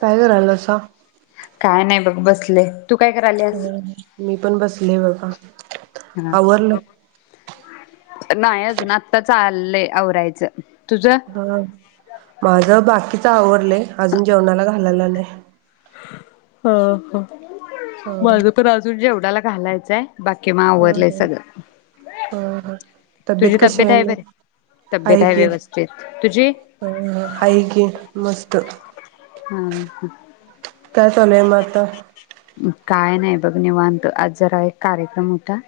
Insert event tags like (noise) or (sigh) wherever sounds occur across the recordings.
काय करायालासा काय नाही बघ बसले तू काय करायलीस ह मी पण बस नाही बाबा ह नाही अजून आता लई आवरायचं तुझं हा माझ बाकीच आवरलंय अजून जेवणाला घालायालागलोय हा हा हा माझ पण अजून जेवनाला घालायचंय बाकी म हा आवरलंय हा सगळ हा हा तब्येत कशी आहे आणि आहे की व्यवस्थित तुझी ह ह आहे की मस्त हम्म ह काय चालूय मग आता? काय नाही बघ निवाांत, आज जरा एक कार्यक्रम होता.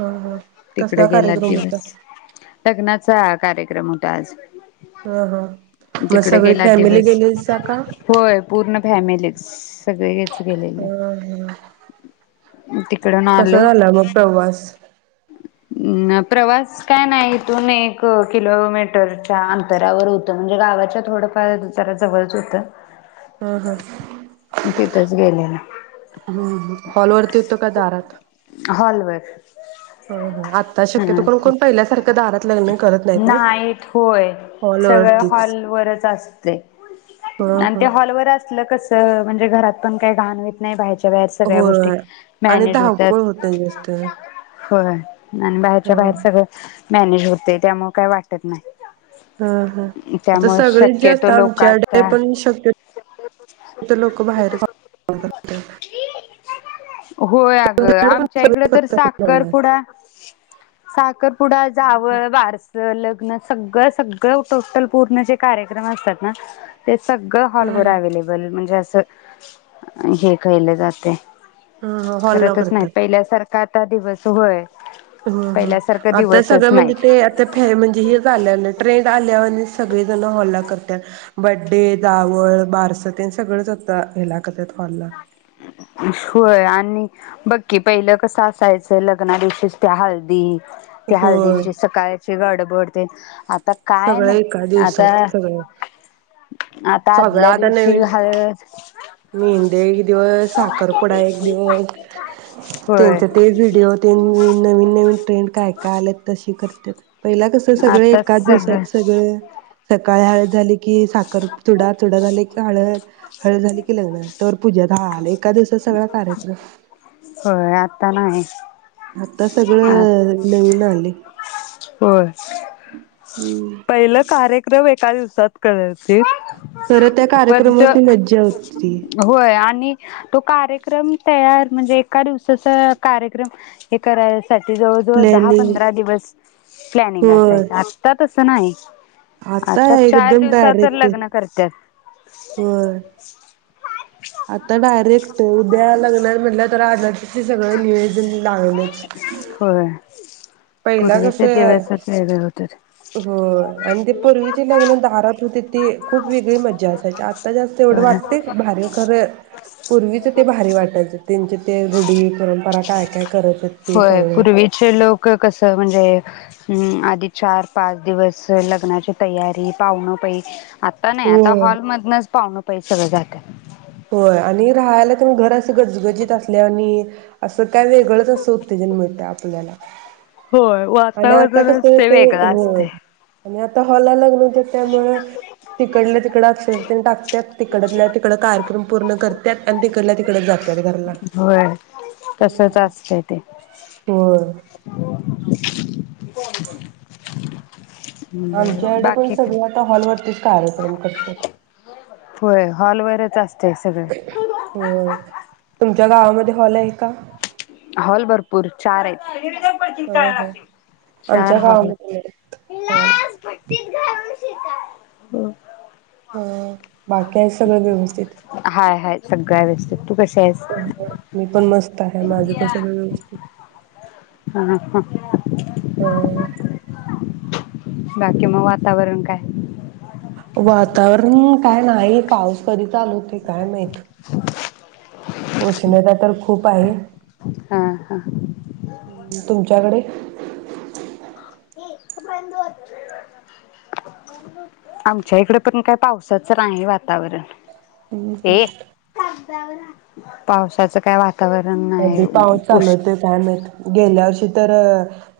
हा हा तिकडे कसला कार्यक्रम होता? चा कार्यक्रम होता आज हा हा मग तिकडे सगळी, गेला फॅमिली गेलेला सा का? फॅमिली सगळे हम् हम् तिकडून कस आलो झालं मग प्रवास? प्रवास काय नाही इथून एक किलोमीटरच्या अंतरावर होतं, म्हणजे गावाच्या थोडंफार जरा जवळच होतं. हम ह तिथंच गेलेलं हम् हॉलवररती, होतं का दारात? हॉलवर ह ह हा आत्ता शक्यतो करून, कोण पहिल्यासारखं दारात लग्न करत नाही नाहीत होय सगळ हॉलवरतीच हॉलवरच असतय ह आणि ह ते हॉलवर असल कस म्हणजे घरात पण काय घाण होईत नाय बाहेर सगळ्या गोष्टी होय आणि मॅनेज होतात धावपळ होतेय जास्त होय आणि ह बाहेरच्या बाहेर सगळं मॅनेज होतय त्यामुळ काय वाटत नाय. हा हा आता सगळे जास्त शक्यतो लोक आमच्या (unintelligible) कडे आता पण शक्य (unintelligible) लोक बाहेर होय अगं आमच्या इकडं तर साखरपुडा साखरपुडा (unintelligible) जावळ, बारस लग्न सगळ सगळ टोटलं पूर्ण जे कार्यक्रम असतात ना ते सगळं ह हॉलवर अव्हेलेबल म्हणजे असं अ हे खयल जातय ह हॉलला करतच नाहीत पहिल्यासार का आता दिवस होय. होय होय पहिल्यासारखं आता दिवसच सगळं म्हणजे नाहीत ते आता फे म्हणजे हे झाल्याल ट्रेन ते आल्यावर सगळे जण हॉलला कर बडे, जावळ, बारस, तेन सगळंच आता हेला करतात हॉलला होय आणि बघ की पहिलं कसं असायचं लग्नादिवशीच त्या हळदी त्या होय हळदींची सकाळची गडबड तेन आता काय सगळं एका नाय आता दिवसात सगळं आता आदल्या दिवशी हळद मेंहदी एक दिवस साखरपुडा एक दिवस होय त्यांचे ते व्हिडिओ तेन नवीन नवीन ट्रेंड काय काय आलत तशी करत्यात पहिला कस सगळं आताच एकाच सगळं दिवसात सगळ सकाळी हळद झाली की साखर चुडा चुडा झाला की हळद हळद झाली तर झाल एका दिवसात सगळा कार्यक्रम आता अ सगळं नवीन आले होय पहिल कार्यक्रम एक का दिवसात करते. खरं त्या कार्यक्रमात ती मज्जा होती. होय आणि तो कार्यक्रम तयार म्हणजे एका दिवसाचा कार्यक्रम हे कराय साठी जवळ जवळ दहा प्लॅनिंग पंधरा दिवस प्लॅनी‌ग असायच आता तस च नाही. आता आताय चार एकदम दिवसात तर डायरेक्ट लग्न करतात होय. आता डायरेक्ट उद्या लग्नात म्हटलं तर आज सगळं नियोजन लागलंच. होय पहिला कस पूर्वीचे आहे दिवसच वेगळे होते हो आणि ते पूर्वीचे लग्न दारात होते ती खूप वेगळी मजा असायची आता जास्त एवढं होय वाटते. भारी खरं, पूर्वीचं ते भारी वाटायचं त्यांचे.. ते रुढी-परंपरा काय काय करत आहेत ते होय काही पूर्वीचे लोक कसं म्हणजे हं आधी चार-पाच दिवस लग्नाची तयारी पाहुणं पै आता नाही, आता होय हॉलमधूनच पाहुणं. पैशाला झाकण. होय आणि रहायला पण घर. गजबजीत असल्यावानी असं काय वेगळंच असे उत्तेजन मिळतंय आपल्याला. होय, आणि आता वातावरणच कसं ते वेगळं होय असतेय. आणि आता हॉला लग्न त्यामुळे तिकडल्या तिकडं अक्षद टाकत्यात तिकडल्या तिकड गायब. पूर्ण करत्यात अन तिकडल्या तिकडच जात्यात घरल्या ह (inaudible) होय. आमच्या बर एड पण बाकी काय? सगळं आता हॉल वरतीच. कार्यक्रम करत्यात. होय, हॉल वगैरेच असतं. हो. तुमच्या गावामध्ये हॉल आहे का? हॉल भरपूर चार आहेत, हा चार आमच्या हॉल आहेत. गावामध्ये नाहीत हॉल. हं. हं, बाकी आणि सगळं व्यवस्थित? काय व्यस्त मी पण मस्त आहे. माझं पण सगळं ह व्यवस्थित. ह ह (inaudible) हं. बाकी मग वातावरण काय? वातावरण काय नाही. पाऊस कधी चालू? काय माहीत? उष्णता तर खूप आहे, हा हा तुमच्याकडे? आमच्या इकडे पण काही पावसाचं नाही वातावरण. हं हं पावसाच काय वाट अधदी पाऊस चालवते कायमेत गेल्या वर्षी तर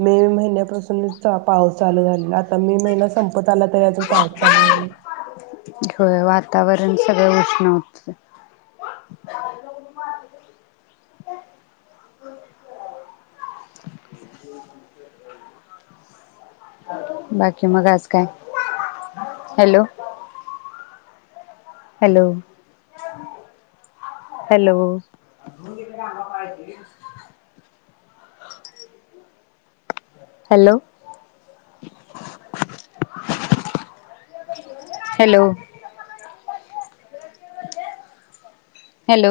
मे महिन्यापासूनच पाऊस चालू झालेला आता मे महिना संप तला तर अजून पाहत चालू होय वातावरण सगळं उष्ण होत बाकी मग आज काय hello hello hello hello hello म्ह